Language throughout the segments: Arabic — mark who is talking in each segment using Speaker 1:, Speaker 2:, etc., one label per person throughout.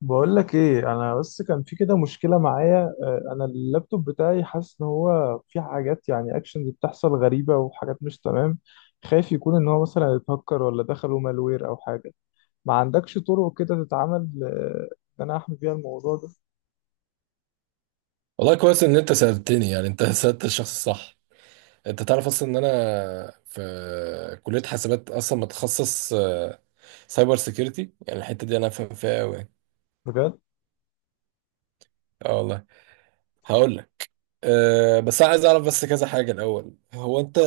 Speaker 1: بقول لك ايه. انا بس كان في كده مشكله معايا، انا اللابتوب بتاعي حاسس ان هو في حاجات يعني اكشنز بتحصل غريبه وحاجات مش تمام. خايف يكون ان هو مثلا اتهكر ولا دخلوا مالوير او حاجه. ما عندكش طرق كده تتعامل، ان انا احمي بيها الموضوع ده؟
Speaker 2: والله كويس ان انت سألتني يعني انت سألت الشخص الصح. انت تعرف اصلا ان انا في كلية حاسبات اصلا متخصص سايبر سيكيورتي، يعني الحتة دي انا فاهم فيها قوي.
Speaker 1: بجد.
Speaker 2: اه والله. هقول لك. بس انا عايز اعرف بس كذا حاجة الاول، هو انت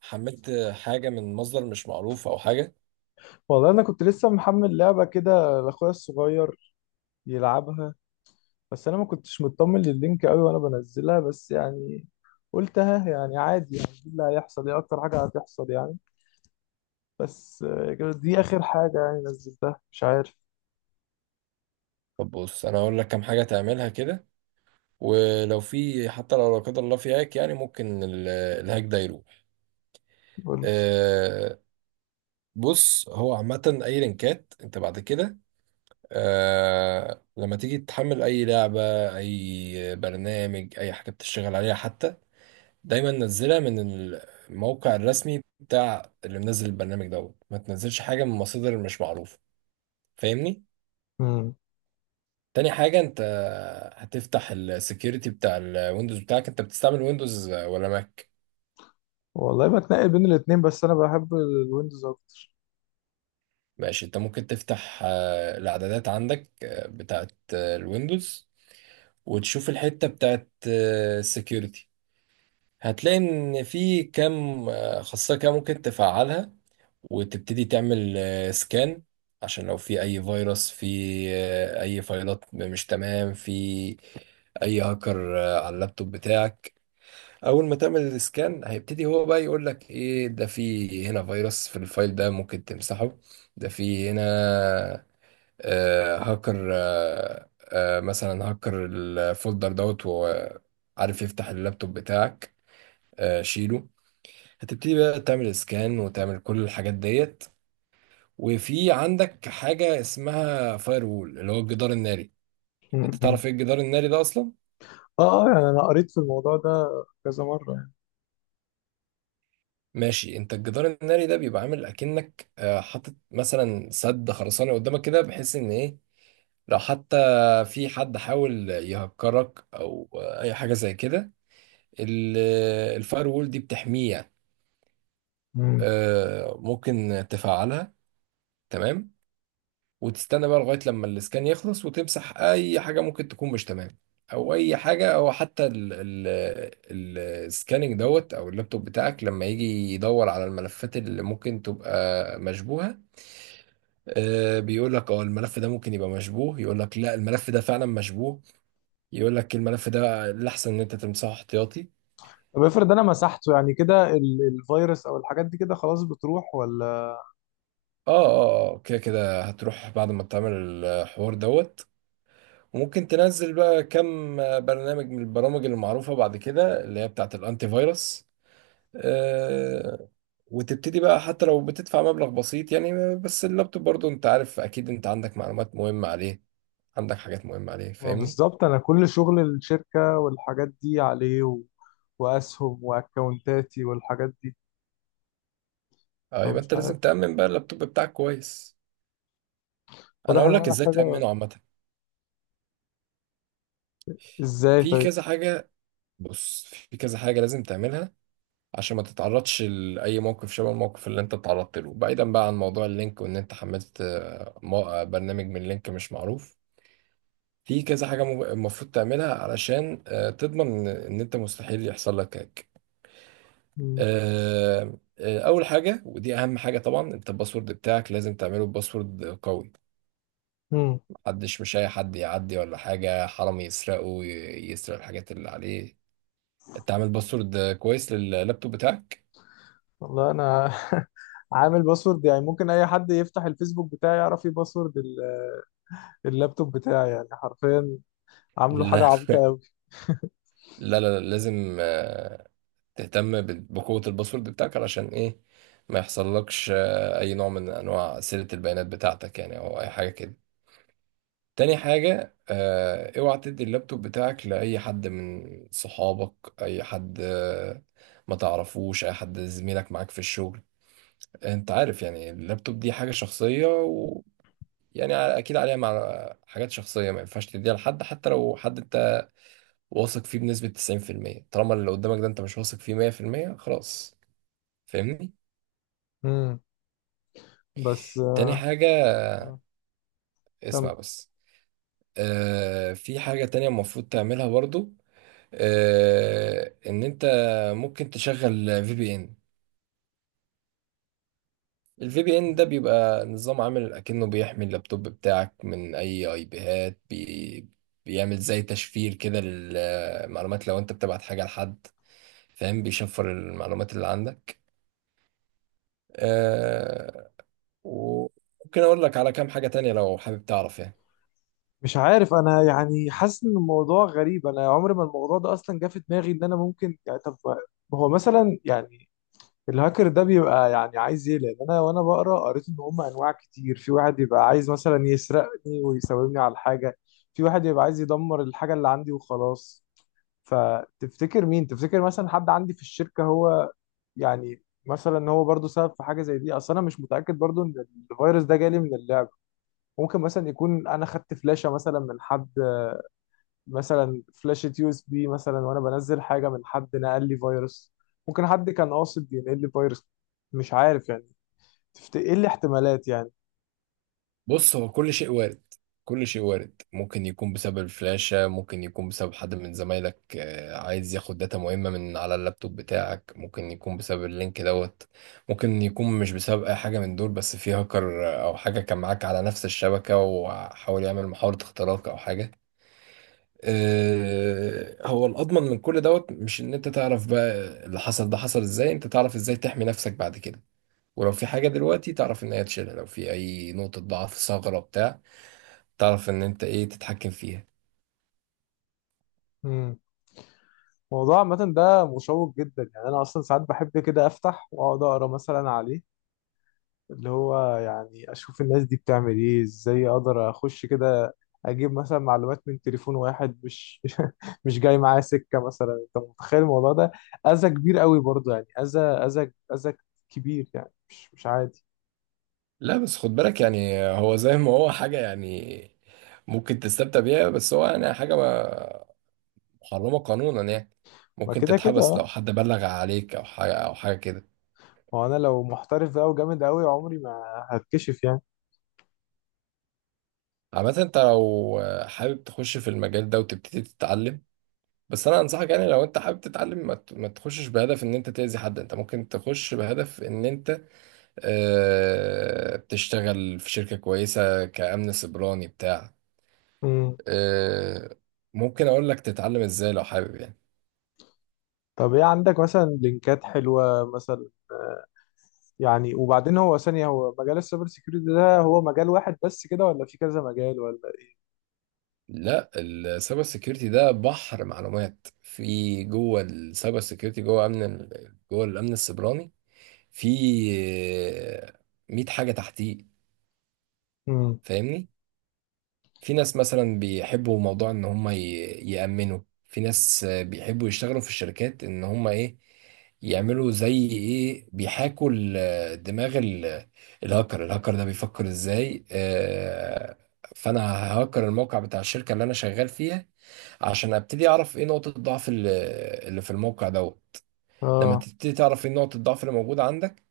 Speaker 2: حملت حاجة من مصدر مش معروف او حاجة؟
Speaker 1: والله انا كنت لسه محمل لعبه كده لاخويا الصغير يلعبها، بس انا ما كنتش مطمن لللينك قوي وانا بنزلها، بس يعني قلتها يعني عادي، يعني إيه اللي هيحصل؟ ايه اكتر حاجه هتحصل يعني؟ بس كانت دي اخر حاجة يعني نزلتها، مش عارف.
Speaker 2: طب بص، انا هقول لك كام حاجة تعملها كده، ولو في حتى لو لا قدر الله في هاك يعني ممكن الهاك ده يروح.
Speaker 1: قول لي.
Speaker 2: أه بص، هو عامة أي لينكات أنت بعد كده لما تيجي تحمل اي لعبة، اي برنامج، اي حاجة بتشتغل عليها حتى، دايما نزلها من الموقع الرسمي بتاع اللي منزل البرنامج دوت، ما تنزلش حاجة من مصادر مش معروفة، فاهمني؟
Speaker 1: مم.
Speaker 2: تاني حاجة، انت هتفتح السكيورتي بتاع الويندوز بتاعك، انت بتستعمل ويندوز ولا ماك؟
Speaker 1: والله بتنقل بين الاتنين، بس انا بحب الويندوز اكتر.
Speaker 2: ماشي، انت ممكن تفتح الاعدادات عندك، بتاعت الويندوز، وتشوف الحتة بتاعت السكيورتي. هتلاقي ان في كام خاصية كده ممكن تفعلها، وتبتدي تعمل سكان عشان لو في اي فيروس، في اي فايلات مش تمام، في اي هاكر على اللابتوب بتاعك. اول ما تعمل السكان هيبتدي هو بقى يقول لك ايه، ده في هنا فيروس في الفايل ده ممكن تمسحه، ده في هنا هاكر، مثلا هاكر الفولدر دوت وعارف يفتح اللابتوب بتاعك، شيله. هتبتدي بقى تعمل سكان وتعمل كل الحاجات ديت. وفي عندك حاجة اسمها فاير وول، اللي هو الجدار الناري. انت
Speaker 1: مم. مم.
Speaker 2: تعرف ايه الجدار الناري ده اصلا؟
Speaker 1: اه اه، يعني انا قريت في الموضوع ده كذا مرة يعني.
Speaker 2: ماشي، انت الجدار الناري ده بيبقى عامل اكنك حاطط مثلا سد خرساني قدامك كده، بحيث ان ايه لو حتى في حد حاول يهكرك او اي حاجة زي كده، ال- الفاير وول دي بتحميه يعني.
Speaker 1: مم.
Speaker 2: ممكن تفعلها، تمام. وتستنى بقى لغاية لما الاسكان يخلص، وتمسح أي حاجة ممكن تكون مش تمام، أو أي حاجة، أو حتى ال السكاننج دوت، أو اللابتوب بتاعك لما يجي يدور على الملفات اللي ممكن تبقى مشبوهة. بيقول لك الملف ده ممكن يبقى مشبوه، يقول لك لا، الملف ده فعلا مشبوه، يقول لك الملف ده الأحسن إن أنت تمسحه احتياطي.
Speaker 1: طب افرض انا مسحته يعني، كده الفيروس او الحاجات دي كده خلاص بتروح ولا؟
Speaker 2: اه، اه، اه، كده كده هتروح بعد ما تعمل الحوار دوت، وممكن تنزل بقى كم برنامج من البرامج المعروفة بعد كده، اللي هي بتاعة الأنتي فيروس. آه، وتبتدي بقى، حتى لو بتدفع مبلغ بسيط يعني، بس اللابتوب برضو انت عارف اكيد، انت عندك معلومات مهمة عليه، عندك حاجات مهمة عليه،
Speaker 1: ما
Speaker 2: فاهمني؟
Speaker 1: بالظبط انا كل شغل الشركة والحاجات دي عليه و... واسهم واكونتاتي والحاجات دي.
Speaker 2: اه، يبقى
Speaker 1: فمش
Speaker 2: انت
Speaker 1: عارف،
Speaker 2: لازم تأمن بقى اللابتوب بتاعك كويس. انا
Speaker 1: واضح ان
Speaker 2: اقول
Speaker 1: انا
Speaker 2: لك ازاي
Speaker 1: محتاجة.
Speaker 2: تأمنه عامة.
Speaker 1: ازاي
Speaker 2: في
Speaker 1: طيب؟
Speaker 2: كذا حاجة. بص في كذا حاجة لازم تعملها عشان ما تتعرضش لأي موقف شبه الموقف اللي انت اتعرضت له، بعيدا بقى عن موضوع اللينك وان انت حملت برنامج من لينك مش معروف. في كذا حاجة المفروض تعملها علشان تضمن ان انت مستحيل يحصل لك هاك.
Speaker 1: مم.
Speaker 2: اول حاجة ودي اهم حاجة طبعا، انت الباسورد بتاعك لازم تعمله باسورد قوي،
Speaker 1: مم.
Speaker 2: محدش مش اي حد يعدي ولا حاجة حرام يسرقه، يسرق الحاجات اللي عليه، تعمل باسورد كويس لللابتوب بتاعك.
Speaker 1: والله انا عامل باسورد يعني ممكن اي حد يفتح الفيسبوك بتاعي يعرف ايه باسورد اللابتوب بتاعي، يعني حرفيا عامله حاجه
Speaker 2: لا،
Speaker 1: عبيطه قوي.
Speaker 2: لا، لا، لا، لازم تهتم بقوة الباسورد بتاعك علشان ايه ما يحصلكش اي نوع من انواع سرقة البيانات بتاعتك يعني، او اي حاجة كده. تاني حاجة، اوعى تدي اللابتوب بتاعك لأي حد من صحابك، أي حد ما تعرفوش، أي حد زميلك معاك في الشغل. أنت عارف يعني اللابتوب دي حاجة شخصية، ويعني أكيد عليها مع حاجات شخصية، ما ينفعش تديها لحد، حتى لو حد أنت واثق فيه بنسبة 90%، طالما اللي قدامك ده أنت مش واثق فيه 100% خلاص، فاهمني؟
Speaker 1: امم بس،
Speaker 2: تاني حاجة،
Speaker 1: آه، كم.
Speaker 2: اسمع بس. في حاجة تانية المفروض تعملها برضو، ان انت ممكن تشغل في بي ان. الفي بي ان ده بيبقى نظام عامل اكنه بيحمي اللابتوب بتاعك من اي بيهات بي، بيعمل زي تشفير كده للمعلومات، لو انت بتبعت حاجة لحد، فاهم، بيشفر المعلومات اللي عندك. آه وممكن اقول لك على كام حاجة تانية لو حابب تعرف يعني.
Speaker 1: مش عارف انا، يعني حاسس ان الموضوع غريب. انا عمري ما الموضوع ده اصلا جه في دماغي. ان انا ممكن يعني، طب هو مثلا يعني الهاكر ده بيبقى يعني عايز ايه؟ لان انا وانا بقرا قريت ان هم انواع كتير. في واحد يبقى عايز مثلا يسرقني ويساومني على الحاجه، في واحد يبقى عايز يدمر الحاجه اللي عندي وخلاص. فتفتكر مين؟ تفتكر مثلا حد عندي في الشركة هو يعني مثلا هو برضو سبب في حاجة زي دي؟ اصل انا مش متأكد برضو ان الفيروس ده جالي من اللعب. ممكن مثلا يكون انا خدت فلاشة مثلا من حد، مثلا فلاشة يو اس بي مثلا، وانا بنزل حاجة من حد نقل لي فيروس. ممكن حد كان قاصد ينقل لي فيروس، مش عارف يعني. ايه الاحتمالات يعني؟
Speaker 2: بص، هو كل شيء وارد، كل شيء وارد، ممكن يكون بسبب الفلاشة، ممكن يكون بسبب حد من زمايلك عايز ياخد داتا مهمة من على اللابتوب بتاعك، ممكن يكون بسبب اللينك دوت، ممكن يكون مش بسبب أي حاجة من دول، بس في هاكر أو حاجة كان معاك على نفس الشبكة وحاول يعمل محاولة اختراق أو حاجة. هو الأضمن من كل دوت مش إن أنت تعرف بقى اللي حصل ده حصل إزاي، أنت تعرف إزاي تحمي نفسك بعد كده، ولو في حاجة دلوقتي تعرف إن هي تشيلها، لو في أي نقطة ضعف ثغرة بتاع، تعرف ان انت ايه تتحكم فيها.
Speaker 1: امم الموضوع عامة ده مشوق جدا يعني. انا اصلا ساعات بحب كده افتح واقعد اقرا مثلا عليه، اللي هو يعني اشوف الناس دي بتعمل ايه، ازاي اقدر اخش كده اجيب مثلا معلومات من تليفون واحد مش مش جاي معاه سكه مثلا. انت متخيل الموضوع ده؟ اذى كبير قوي برضه يعني، اذى اذى اذى كبير يعني، مش مش عادي.
Speaker 2: لا بس خد بالك يعني، هو زي ما هو حاجة يعني ممكن تستمتع بيها، بس هو يعني حاجة محرمة قانونا يعني،
Speaker 1: ما
Speaker 2: ممكن
Speaker 1: كده كده
Speaker 2: تتحبس لو
Speaker 1: اه،
Speaker 2: حد بلغ عليك او حاجة او حاجة كده.
Speaker 1: ما هو انا لو محترف بقى وجامد قوي عمري ما هتكشف يعني.
Speaker 2: عامة انت لو حابب تخش في المجال ده وتبتدي تتعلم، بس انا انصحك يعني لو انت حابب تتعلم ما تخشش بهدف ان انت تأذي حد، انت ممكن تخش بهدف ان انت تشتغل في شركة كويسة كأمن سيبراني بتاع.
Speaker 1: امم
Speaker 2: آه، ممكن اقول لك تتعلم ازاي لو حابب يعني.
Speaker 1: طب ايه عندك مثلا لينكات حلوه مثلا يعني؟ وبعدين هو ثانيه، هو مجال السايبر سيكيورتي ده هو مجال واحد بس كده ولا في كذا مجال ولا
Speaker 2: لا، السايبر سيكيورتي ده بحر معلومات، في جوه السايبر سيكيورتي، جوه امن جوه الامن السيبراني في آه، 100 حاجه تحتيه،
Speaker 1: ايه؟
Speaker 2: فاهمني؟ في ناس مثلا بيحبوا موضوع ان هم يأمنوا، في ناس بيحبوا يشتغلوا في الشركات ان هم ايه يعملوا زي ايه، بيحاكوا دماغ الهاكر، الهاكر ده بيفكر ازاي، فانا ههاكر الموقع بتاع الشركة اللي انا شغال فيها عشان ابتدي اعرف ايه نقطة الضعف اللي في الموقع دوت. لما
Speaker 1: اه.
Speaker 2: تبتدي تعرف ايه نقطة الضعف اللي موجودة عندك،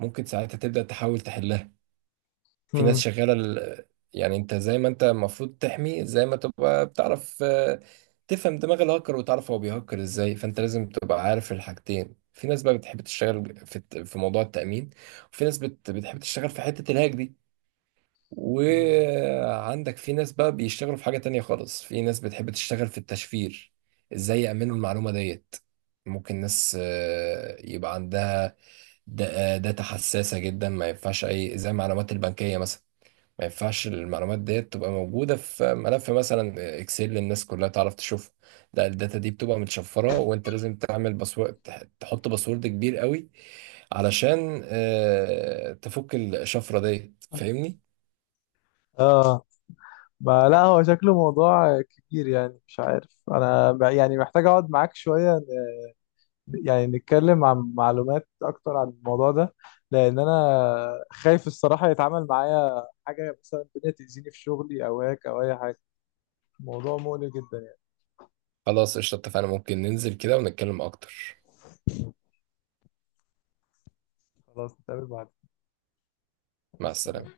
Speaker 2: ممكن ساعتها تبدأ تحاول تحلها. في ناس
Speaker 1: هم.
Speaker 2: شغالة يعني انت زي ما انت المفروض تحمي زي ما تبقى بتعرف تفهم دماغ الهاكر، وتعرف هو بيهكر ازاي، فانت لازم تبقى عارف الحاجتين. في ناس بقى بتحب تشتغل في في موضوع التأمين، وفي ناس بتحب تشتغل في حتة الهاك دي،
Speaker 1: مم.
Speaker 2: وعندك في ناس بقى بيشتغلوا في حاجة تانية خالص، في ناس بتحب تشتغل في التشفير، ازاي يأمنوا المعلومة ديت. ممكن ناس يبقى عندها داتا حساسة جدا، ما ينفعش أي زي المعلومات البنكية مثلا، ما ينفعش المعلومات ديت تبقى موجودة في ملف مثلا اكسل الناس كلها تعرف تشوفها، لا الداتا دي بتبقى متشفرة، وانت لازم تعمل باسورد، تحط باسورد كبير قوي علشان تفك الشفرة ديت، فاهمني؟
Speaker 1: اه، ما لا هو شكله موضوع كبير يعني. مش عارف انا يعني محتاج اقعد معاك شوية يعني نتكلم عن معلومات اكتر عن الموضوع ده. لان انا خايف الصراحة يتعامل معايا حاجة مثلا الدنيا تأذيني في شغلي او هيك او اي حاجة. الموضوع مقلق جدا يعني.
Speaker 2: خلاص قشطة، اتفقنا ممكن ننزل كده ونتكلم اكتر.
Speaker 1: خلاص نتقابل بعد.
Speaker 2: مع السلامة.
Speaker 1: السلام.